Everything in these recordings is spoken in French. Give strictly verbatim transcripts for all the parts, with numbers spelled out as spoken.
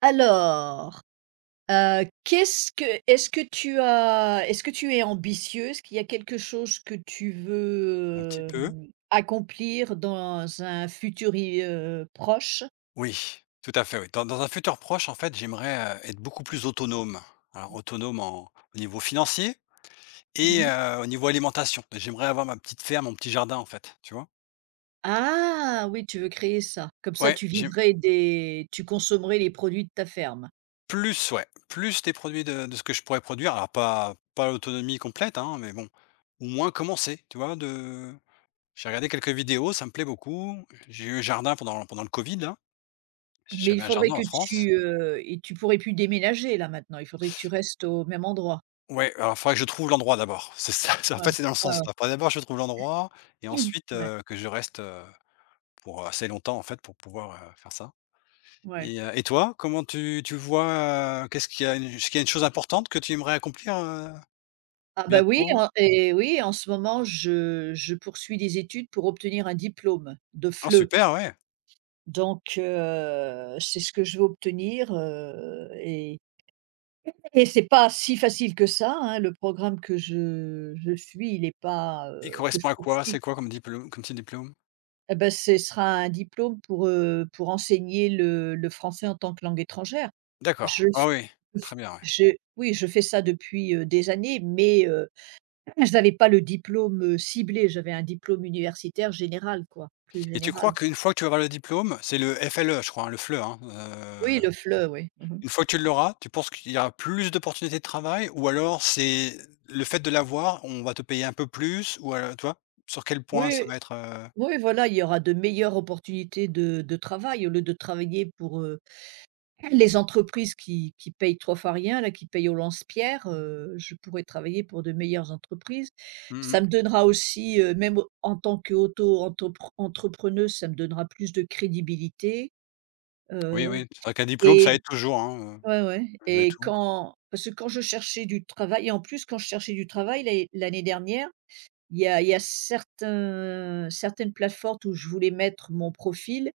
Alors, heu, qu'est-ce que est-ce que tu as est-ce que tu es ambitieuse? Est-ce qu'il y a quelque chose que tu Un petit veux, peu. hem, accomplir dans un futur i heu, proche? Oui, tout à fait, oui. Dans dans un futur proche, en fait, j'aimerais, heu, être beaucoup plus autonome. Alors autonome en au niveau financier et Mmh. heu, au niveau alimentation. J'aimerais avoir ma petite ferme, mon petit jardin, en fait, tu vois? Ah oui, tu veux créer ça. Comme ça, Ouais, tu j'ai vivrais des tu consommerais les produits de ta ferme. plus, ouais, plus des produits de de ce que je pourrais produire. Alors pas pas l'autonomie complète, hein, mais bon, au moins commencer, tu vois? De J'ai regardé quelques vidéos, ça me plaît beaucoup. J'ai eu un jardin pendant pendant le covid, là. Mais il J'avais un faudrait jardin que en France. tu, heu et tu pourrais plus déménager là maintenant, il faudrait que tu restes au même endroit. Ouais, alors il faudrait que je trouve l'endroit d'abord. C'est ça, en Ouais, fait, c'est dans le ouais, sens ouais. là. Faudrait d'abord je trouve l'endroit et ensuite, Ouais, heu, que je reste, heu, pour assez longtemps en fait pour pouvoir, heu, faire ça. ouais. Et heu et toi, comment tu tu vois, heu, qu'est-ce qu'il y a une est-ce qu'il y a une chose importante que tu aimerais accomplir, heu, Ah bah oui, bientôt? en et oui, en ce moment, je je poursuis des études pour obtenir un diplôme de Ah F L E. super, ouais. Donc heu, c'est ce que je veux obtenir, heu et et c'est pas si facile que ça, hein. Le programme que je je suis, il est pas, Il heu que je correspond à quoi? poursuis. C'est quoi comme diplôme comme type diplôme? Et bah, ce sera un diplôme pour, heu, pour enseigner le le français en tant que langue étrangère. Je D'accord. f Ah oui, je f très bien, ouais. je Oui, je fais ça depuis, heu, des années, mais euh, je n'avais pas le diplôme, heu, ciblé, j'avais un diplôme universitaire général quoi, plus Et tu crois général. qu'une fois que tu vas avoir le diplôme, c'est le F L E je crois, hein, le F L E, hein? Oui, Heu le F L E, oui. Mmh. Une fois que tu l'auras, tu penses qu'il y aura plus d'opportunités de travail ou alors c'est le fait de l'avoir, on va te payer un peu plus ou alors tu vois? Sur quel point ça Oui, va être, heu? oui, voilà, il y aura de meilleures opportunités de de travail au lieu de travailler pour, heu, les entreprises qui qui payent trois fois rien là, qui payent au lance-pierre, heu, je pourrais travailler pour de meilleures entreprises. Ça Mmh. me donnera aussi, heu, même au- en tant qu'auto-entrepre entrepreneuse, ça me donnera plus de crédibilité, Oui, heu oui, avec un diplôme et ça aide toujours, hein, heu, ouais, ouais malgré et tout. quand parce que quand je cherchais du travail et en plus quand je cherchais du travail l'année l'année dernière, il y a il y a certains certaines plateformes où je voulais mettre mon profil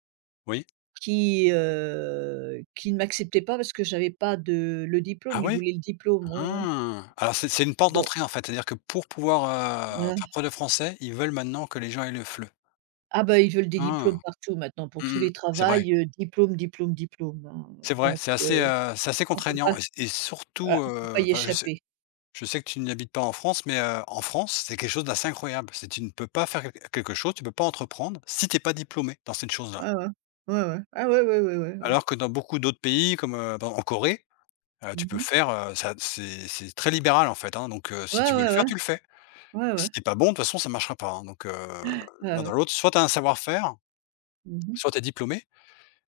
Oui? qui, heu, qui ne m'acceptaient pas parce que j'avais pas de le diplôme. Ah Ils oui. voulaient le diplôme, ouais, ouais. Ah! Alors c'est c'est une porte Dans d'entrée en fait, c'est-à-dire que pour pouvoir, heu, Ouais. faire preuve de français, ils veulent maintenant que les gens aient le F L E. Ah bah, ils veulent des diplômes Ah! partout maintenant pour tous Mmh. les C'est vrai, travails, heu, diplôme, diplôme, diplôme, hein, c'est vrai, donc c'est assez, heu, heu, c'est assez on peut pas contraignant et et voilà, surtout, on peut pas heu, y enfin je sais. échapper. Je sais que tu n'habites pas en France, mais heu, en France, c'est quelque chose d'assez incroyable. C'est Tu ne peux pas faire quelque quelque chose, tu peux pas entreprendre si t'es pas diplômé dans cette chose-là. Ouais, ouais. Ouais, ouais. Ah ouais, ouais, ouais, ouais, ouais. Alors que dans beaucoup d'autres pays comme, heu, ben, en Corée, heu, tu peux Mmh. faire, heu, ça c'est c'est très libéral, en fait, hein, donc heu, si Ouais, tu veux ouais, le ouais. faire, tu le fais. Ouais, ouais. Si t'es pas bon, de toute façon, ça marchera pas, hein, donc heu, Ah l'un dans ouais. l'autre, soit t'as un savoir-faire, Mmh. soit t'es diplômé,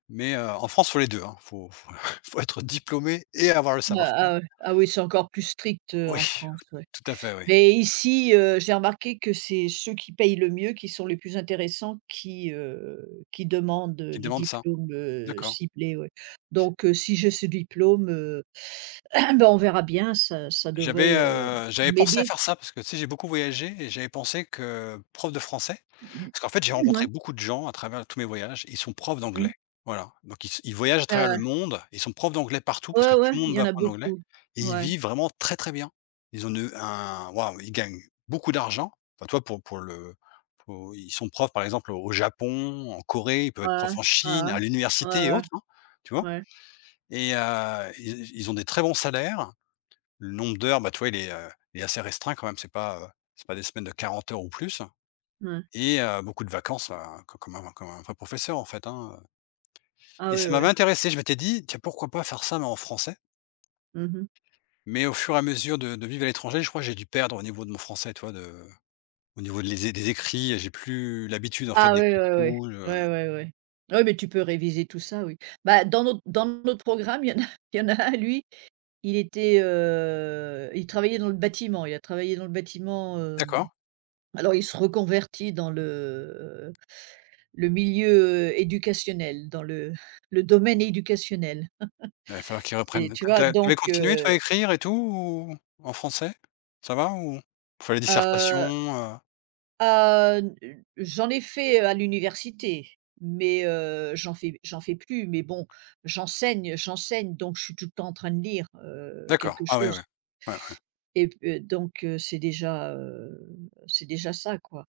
mais heu, en France, faut les deux, hein. Faut faut faut être diplômé et avoir le Ah savoir-faire. ah ouais. Ah oui, c'est encore plus strict, heu, Oui, en France, ouais. tout à fait, oui. Mais ici, heu, j'ai remarqué que c'est ceux qui payent le mieux qui sont les plus intéressants qui, heu, qui demandent, heu, Qui les demande ça. diplômes, heu, D'accord. ciblés, ouais. Donc heu, si j'ai ce diplôme, heu, bah, on verra bien, ça ça J'avais, devrait, heu, heu, j'avais pensé à m'aider. faire ça parce que, tu sais, j'ai beaucoup voyagé et j'avais pensé que prof de français Mmh. parce qu'en fait, j'ai Ouais. rencontré beaucoup de gens à travers tous mes voyages, ils sont profs Mmh. d'anglais. Voilà, donc ils s ils voyagent à Ah travers le ouais. monde, ils sont profs d'anglais partout parce Ouais, que tout ouais, le il monde y va en a apprendre l'anglais beaucoup. et ils Ouais. vivent vraiment très, très bien. Ils ont de un waouh, ils gagnent beaucoup d'argent. Enfin, toi pour pour le pour ils sont profs, par exemple, au Japon, en Corée, ils peuvent être Ouais, profs en ouais. Chine, Ouais, à l'université et ouais. autres, hein, tu vois? Ouais, ouais. Et heu, ils ils ont des très bons salaires le nombre d'heures, bah, tu vois, il est, heu, il est assez restreint quand même. C'est pas, heu, c'est pas des semaines de quarante heures ou plus Ouais. et heu, beaucoup de vacances, bah, co comme un comme un vrai professeur, en fait, hein, Ah et oui, ça m'avait ouais. intéressé. Je m'étais dit: «Tiens, pourquoi pas faire ça mais en français?» Mmh mh. Mais au fur et à mesure de de vivre à l'étranger, je crois que j'ai dû perdre au niveau de mon français, tu vois? De Au niveau de les des écrits, j'ai plus l'habitude, en fait, Ah oui, ouais, d'écrire ouais. beaucoup. je Ouais, ouais, ouais. Ouais, ah oui, mais tu peux réviser tout ça, oui. Bah, dans notre dans notre programme, il y en a il y en a un, lui, il était, heu, il travaillait dans le bâtiment. Il a travaillé dans le bâtiment, heu, d'accord, alors il se reconvertit dans le le milieu, heu, éducationnel, dans le le domaine éducationnel. il va falloir qu'ils C'est reprennent. tu Tu vois? as Donc tu continué, toi, à heu écrire et tout ou en français? Ça va ou il fallait dissertation, heu heu? Heu, n j'en ai fait, à l'université, mais heu, j'en fais j'en fais plus, mais bon, j'enseigne j'enseigne, donc je suis tout le temps en train de lire, heu, D'accord, quelque ah ouais, ouais. chose Ouais. et p donc heu, c'est déjà, heu, c'est déjà ça, quoi.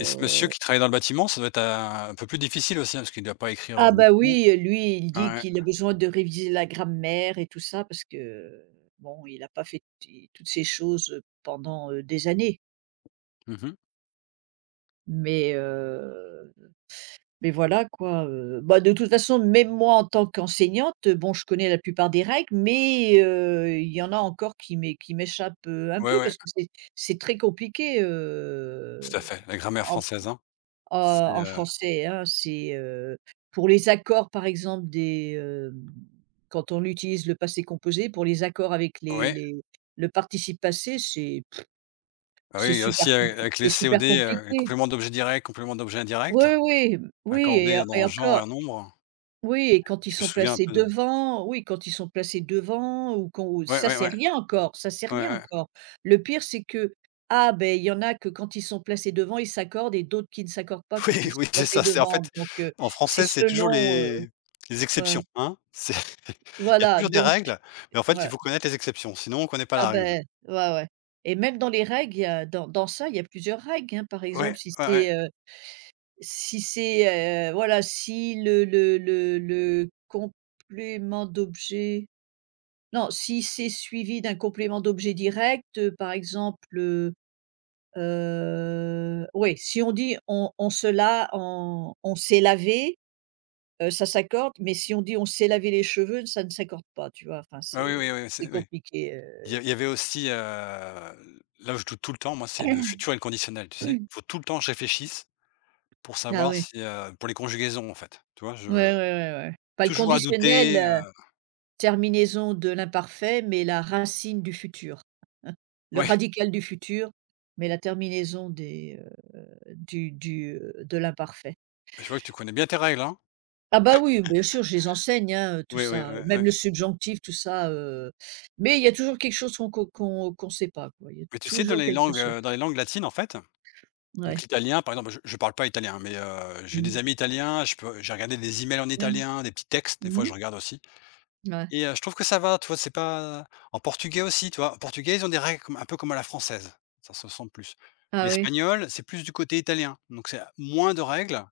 Et ce monsieur qui travaille dans le bâtiment, ça doit être un un peu plus difficile aussi, hein, parce qu'il ne doit pas écrire, ah heu, bah beaucoup. oui, lui, il Ouais, dit ouais. qu'il a besoin de réviser la grammaire et tout ça parce que, bon, il a pas fait t toutes ces choses, pendant, heu, des années, Mmh. mais heu mais voilà quoi, heu, bah, de toute façon, même moi en tant qu'enseignante, heu, bon, je connais la plupart des règles, mais heu, il y en a encore qui m'é qui m'échappent, heu, un Ouais, peu ouais, parce que c'est c'est très compliqué, tout à heu, fait, la grammaire en f française, hein. en C'est, en heu français, hein. C'est, heu, pour les accords par exemple des, hem, quand on utilise le passé composé, pour les accords avec les ouais, les le participe passé, c'est bah, c'est oui, il y a super aussi avec compliqué, avec c'est les super C O D, heu, les compliqué. compléments d'objet direct, compléments d'objet indirect, Oui, oui, oui et accordés et dans genre et encore en nombre. oui et quand ils Je me sont souviens un placés peu de. devant, oui, quand ils sont placés devant ou quand ou Ouais, ça ouais, c'est ouais, rien encore, ça c'est ouais, rien ouais. encore. Le pire c'est que, ah ben il y en a que quand ils sont placés devant, ils s'accordent et d'autres qui ne s'accordent pas quand ils Oui, sont oui, c'est placés ça, c'est en fait, devant donc heu, en c'est français, c'est toujours selon, heu, les les ouais, exceptions, hein. C'est il y a voilà toujours des donc règles, mais en fait, il ouais, faut connaître les exceptions, sinon on ne connaît pas ah la règle. ben ouais, ouais et même dans les règles, il y a dans dans ça, il y a plusieurs règles, hein. Par Ouais, exemple, si ouais, ouais. c'est, heu, si c'est, heu, voilà, si le le le le complément d'objet. Non, si c'est suivi d'un complément d'objet direct, heu, par exemple, heu oui, si on dit: «On on se la on on s'est lavé», heu, ça s'accorde, mais si on dit: «On s'est lavé les cheveux», ça ne s'accorde pas, tu vois? Enfin, Ah oui, oui, c'est oui, c'est c'est oui. compliqué, heu Il y a il y avait aussi, heu, là où je doute tout le temps, moi, c'est le futur inconditionnel, tu sais? Faut tout le temps que je réfléchisse pour ah savoir oui. si, heu pour les conjugaisons, en fait. Tu vois? Ouais, Je ouais, ouais, ouais. Pas le toujours à conditionnel, douter, heu, heu terminaison de l'imparfait, mais la racine du futur. Le ouais, radical du futur, mais la terminaison des, heu, du du, heu, de l'imparfait. je vois que tu connais bien tes règles, hein? Ah bah oui, bien sûr, je les enseigne, hein, tout Oui, oui, ça, oui, même oui. le subjonctif, tout ça, heu, mais il y a toujours quelque chose qu'on qu'on qu'on qu'on sait pas, quoi. Il y a Mais tu sais, dans toujours les quelque langues, chose. heu, dans les langues latines, en fait, donc Ouais. l'italien, par exemple, je je parle pas italien, mais heu, j'ai des Mmh. amis italiens, je peux j'ai regardé des emails en Mmh. italien, des petits textes, des fois, Mmh. je regarde aussi. Ouais. Et heu, je trouve que ça va, tu vois? C'est pas en portugais aussi, tu vois? En portugais, ils ont des règles comme un peu comme à la française, ça se sent plus. Ah oui, L'espagnol, c'est plus du côté italien, donc c'est moins de règles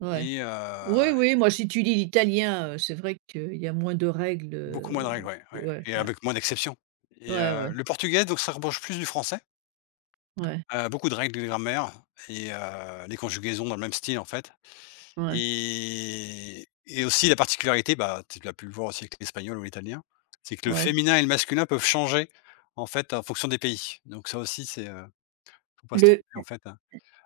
ouais. et heu, Oui, oui, moi, si tu lis l'italien, heu, c'est vrai qu'il y a moins de règles, beaucoup moins heu, de règles, ouais, ouais ouais, et ouais. avec moins d'exceptions et Ouais, ouais, heu, le portugais, donc ça rapproche plus du français, ouais, heu, beaucoup de règles de grammaire et heu, les conjugaisons dans le même style, en fait. ouais, Et et aussi la particularité, bah, tu l'as pu le voir aussi avec l'espagnol ou l'italien, c'est que le ouais. féminin et le masculin peuvent changer, en fait, en fonction des pays. Donc ça aussi, c'est, heu, faut pas se Le tromper, en fait, hein.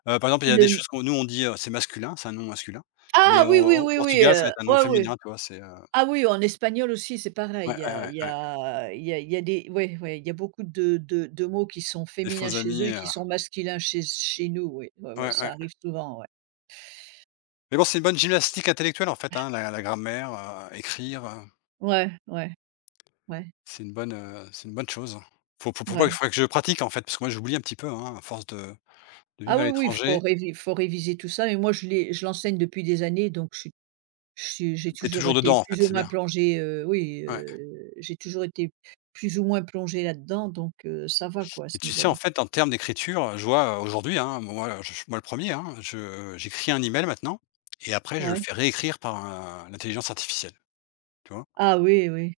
Par exemple, il y a des le choses qu'on nous, on dit, heu, c'est masculin, c'est un nom masculin, mais ah oui, oui, au au oui, oui, Portugal, ça va heu, être un nom ouais, oui. féminin, tu vois? C'est, heu Ah oui, en espagnol aussi, c'est pareil. ouais, Il y ouais, a ouais, il y ouais, a il y a il y a des ouais, ouais, il y a beaucoup de de de mots qui sont les féminins faux chez eux amis, et qui heu, sont masculins chez chez nous, oui. Ouais, ouais, ouais, ça ouais. arrive souvent, ouais. Mais bon, c'est une bonne gymnastique intellectuelle, en fait, hein, la la grammaire, heu, écrire, heu, Ouais, ouais, ouais, c'est une bonne, heu, c'est une bonne chose. Faut faut faut pas que, ouais. faudrait que je pratique, en fait, parce que moi j'oublie un petit peu, hein, à force de. De Ah vivre à oui, oui, il faut l'étranger, révi faut réviser tout ça, mais moi je l'ai je l'enseigne depuis des années, donc je suis je suis j'ai tu es toujours toujours été dedans, en fait, plus ou c'est moins bien. plongée, heu, oui, Ouais heu, j'ai toujours été plus ou moins plongée là-dedans, donc heu, ça va quoi à ce et tu sais, niveau-là. en fait, en termes d'écriture, je vois, heu, aujourd'hui, hein, moi je moi le premier, hein, je j'écris un email maintenant et après je le Ouais. fais réécrire par un l'intelligence artificielle, tu vois? Ah oui, oui.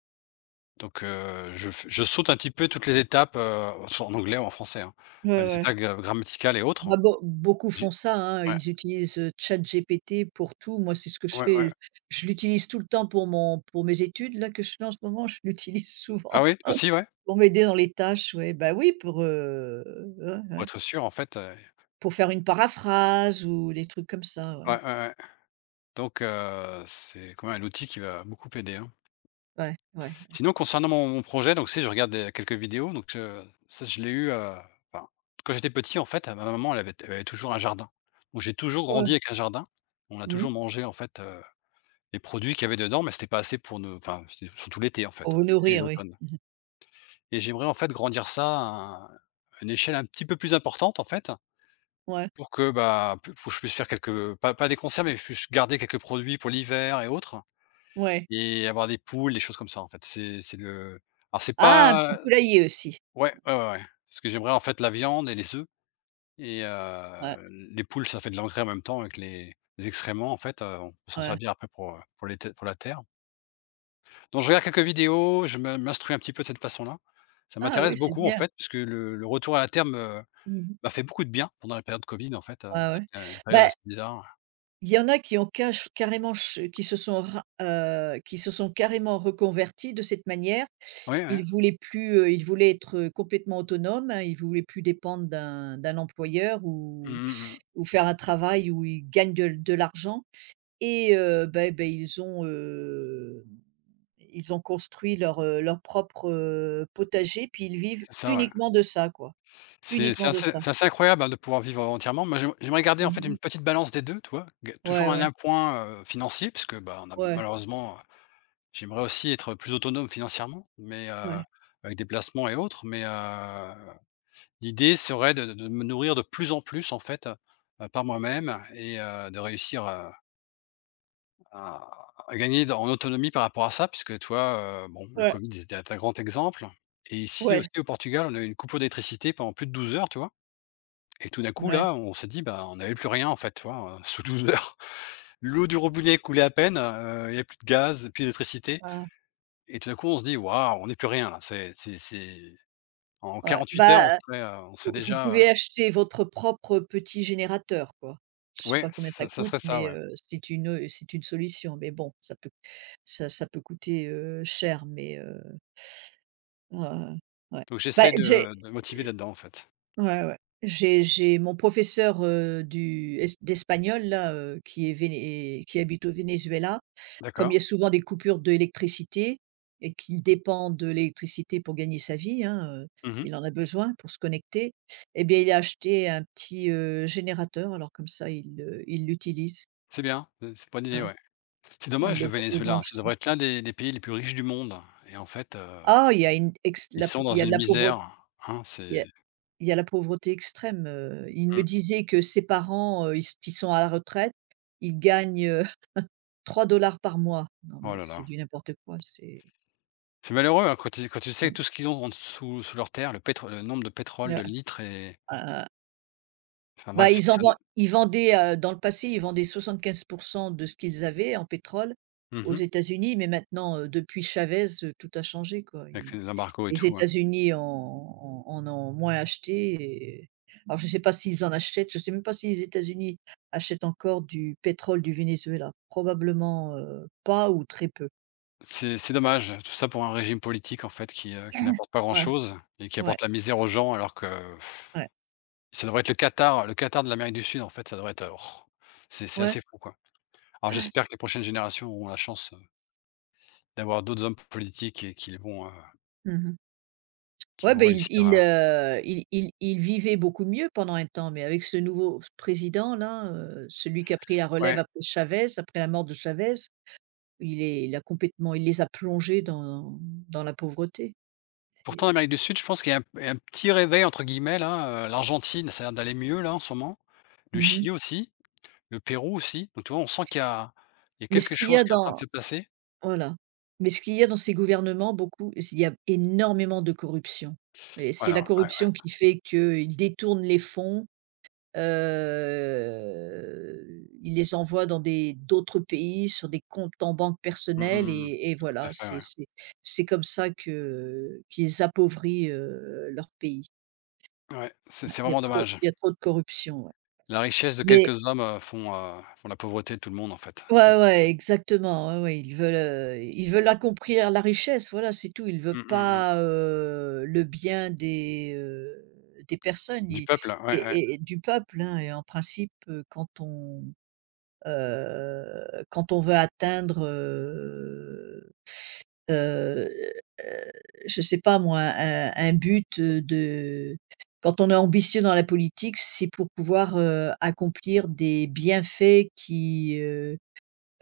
Donc heu, je f je saute un petit peu toutes les étapes, heu, soit en anglais ou en français, hein, Ouais, les ouais. étapes gra grammaticales et Bah, autres. beau beaucoup J'ai font ça, hein, Ouais, ils utilisent, heu, ChatGPT pour tout. Moi, c'est ce que je ouais, ouais. fais. Je l'utilise tout le temps pour mon pour mes études là que je fais en ce moment, je l'utilise Ah souvent oui, aussi, ouais? pour m'aider dans les tâches, ouais. Bah, oui, pour, heu, ouais, Pour ouais, être sûr, en fait, heu, pour faire une paraphrase ou des trucs comme ça, ouais. ouais, ouais, ouais. Donc heu, c'est quand même un outil qui va beaucoup aider, hein. Ouais, ouais, Sinon, concernant mon mon projet, donc, tu sais, je regarde des quelques vidéos, donc heu, ça, je l'ai eu, heu, enfin, quand j'étais petit, en fait, ma maman, elle avait elle avait toujours un jardin. Donc j'ai toujours ouais. grandi avec un jardin. On a Mmh. toujours mangé, en fait, heu, les produits qu'il y avait dedans, mais c'était pas assez pour nous enfin, c'était surtout l'été, en Pour fait, hein, vous l'été et nourrir, oui. l'automne. Et j'aimerais, en fait, grandir ça à une échelle un petit peu plus importante, en fait, Ouais, pour que, bah, p pour que je puisse faire quelques pas pas des conserves, mais je puisse garder quelques produits pour l'hiver et autres ouais. et avoir des poules, des choses comme ça, en fait. C'est c'est le alors c'est Ah, un petit pas. poulailler aussi. Ouais, ouais, ouais, ouais. Parce que j'aimerais en fait la viande et les œufs et Ouais, heu, les poules, ça fait de l'engrais en même temps avec les les excréments en fait, heu, on peut s'en ouais. servir après pour, heu, pour les te pour la terre. Donc je regarde quelques vidéos, je me m'instruis un petit peu de cette façon-là. Ça Ah oui, m'intéresse c'est beaucoup en bien. fait, puisque le le retour à la terre me Mmh. m'a fait beaucoup de bien pendant la période Covid en fait, heu, Ouais, ouais. c'était une période Bah assez bizarre. Il y en a qui ont cache carrément ch qui se sont ra heu, qui se sont carrément reconvertis de cette manière. Oui, oui. Ils voulaient plus, heu, ils voulaient être, heu, complètement autonomes, hein, ils voulaient plus dépendre d'un d'un employeur Mmh ou mh, mmh. ou faire un travail où ils gagnent de de l'argent et heu, beh beh, ils ont, heu, ils ont construit leur, heu, leur propre, heu, potager puis ils vivent C'est ça, ouais. uniquement de ça quoi, C'est c'est uniquement de assez ça. C'est assez incroyable, hein, de pouvoir vivre entièrement. Moi, j'aime j'aimerais garder en fait une Mmh. petite balance des deux. Tu vois? G Ouais, toujours un ouais, un point, heu, financier puisque, bah, on a ouais, malheureusement. J'aimerais aussi être plus autonome financièrement, mais heu, ouais, avec des placements et autres, mais heu, l'idée serait de de me nourrir de plus en plus, en fait, heu, par moi-même et heu, de réussir, heu, à à gagner d en autonomie par rapport à ça. Puisque toi, vois, bon, le ouais, Covid, était un grand exemple et ici ouais, aussi au Portugal, on a eu une coupure d'électricité pendant plus de douze heures, tu vois? Et tout d'un coup, ouais. là, on s'est dit: «Bah, on n'avait plus rien, en fait», tu vois, heu, sous douze heures. L'eau du robinet coulait à peine, heu, il n'y avait plus de gaz, plus d'électricité. Ah, Et tout d'un coup, on se dit: «Waouh, on n'est plus rien là, c'est c'est c'est en ouais. quarante-huit heures, on Bah, serait, heu, on serait vous vous déjà, heu» pouvez acheter votre propre petit générateur, quoi. Je sais ouais, pas combien ça ça ça coûte, serait ça, mais ouais. heu, c'est une, heu, c'est une solution, mais bon, ça peut ça ça peut coûter, heu, cher, mais heu, ouais, ouais, ouais. Donc Bah, j'essaie j'ai de de motiver là-dedans, en fait. ouais, ouais. J'ai j'ai mon professeur, heu, du es d'espagnol là, heu, qui est véné qui habite au Venezuela comme il D'accord. y a souvent des coupures d'électricité et qu'il dépend de l'électricité pour gagner sa vie, hein, heu, Mmh. il en a besoin pour se connecter, eh bien, il a acheté un petit, heu, générateur, alors comme ça il le il l'utilise, C'est bien, heu, c'est pas une bonne idée, hein. ouais. C'est Il dommage le le il Venezuela, hein. branche Ça devrait être l'un des des pays les plus riches du monde et en fait, heu, Ah, il y a une ex ils la p sont dans il y a de une la pauvreté, misère, hein, il y a c'est il y a la pauvreté extrême, heu, il me mmh. disait que ses parents, heu, ils s qui sont à la retraite, ils gagnent, euh, trois dollars par mois. Non Oh mais là c'est là. du n'importe quoi, c'est, C'est malheureux, hein, quand tu quand tu sais tout ce qu'ils ont en dessous sous leur terre, le pétro le nombre de pétrole, heu, de litres et enfin bah, bref, ils en ça ne vend ils vendaient, heu, dans le passé, ils vendaient soixante-quinze pour cent de ce qu'ils avaient en pétrole mmh aux mh, États-Unis, mais maintenant, heu, depuis Chavez, heu, tout a changé, quoi. avec Ils les embargos et Les tout, ouais. États-Unis en en en ont moins acheté et alors je ne sais pas s'ils en achètent, je ne sais même pas si les États-Unis achètent encore du pétrole du Venezuela. Probablement, heu, pas ou très peu. C'est c'est dommage, tout ça pour un régime politique en fait qui, heu, qui n'apporte pas Ouais, grand-chose et qui ouais, apporte la misère aux gens alors que pff, ouais, ça devrait être le Qatar le Qatar de l'Amérique du Sud en fait, ça devrait être, heu, c'est c'est ouais, assez fou, quoi. Alors ouais. j'espère que les prochaines générations auront la chance, heu, d'avoir d'autres hommes politiques et qu'ils vont, heu, Mmh. qu'ils Ouais, vont ben réussir il il, à heu, il il il vivait beaucoup mieux pendant un temps, mais avec ce nouveau président-là, heu, celui qui a pris la relève ouais. après Chavez, après la mort de Chavez, il est il a complètement il les a plongés dans dans la pauvreté. Pourtant C'est l'Amérique du Sud, je pense qu'il y a un un petit «réveil» entre guillemets là, heu, l'Argentine, ça a l'air d'aller mieux là en ce moment, le mmh Chili aussi, le Pérou aussi, donc tu vois on sent qu'il y a il y a Mais ce quelque qu'il y chose a qui est en train de dans se passer. voilà. Mais ce qu'il y a dans ces gouvernements, beaucoup il y a énormément de corruption et c'est Voilà, la ouais, ouais. corruption qui fait qu'ils détournent les fonds. Heu, ils les envoie dans des d'autres pays sur des comptes en banque Mmh mh, personnels mmh. et et Tout voilà, à fait, c'est ouais. c'est c'est comme ça que qu'ils appauvrit, heu, leur pays. Ouais, c'est Ouais, c'est il y a vraiment trop dommage. il y a trop de corruption, ouais. La richesse de Mais quelques hommes, heu, font, heu, font la pauvreté de tout le monde en fait. ouais, C'est ouais, exactement, ouais, ouais, ils veulent, heu, ils veulent accomplir la richesse, voilà, c'est tout. Ils veulent mmh, mmh, mmh, pas, heu, le bien des, heu, des personnes, du ils peuple, ouais, et ouais, et et du peuple, hein et en principe, heu, quand on Heu, quand on veut atteindre, heu heu heu, je sais pas moi, un un but, heu, de quand on est ambitieux dans la politique, c'est pour pouvoir, heu, accomplir des bienfaits qui, heu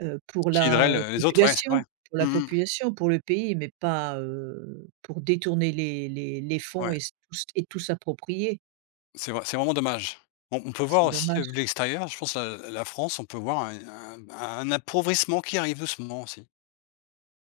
heu, pour qui la, aiderait heu, le les autres, ouais, c'est vrai. population, pour la Mmh mh. population, pour le pays, mais pas, heu, pour détourner les les les fonds Ouais, et s tous et tout s'approprier. c'est vrai, c'est vraiment dommage. On on peut voir C'est aussi, heu, vu de dommage. l'extérieur, je pense la la France, on peut voir un un un appauvrissement qui arrive doucement aussi.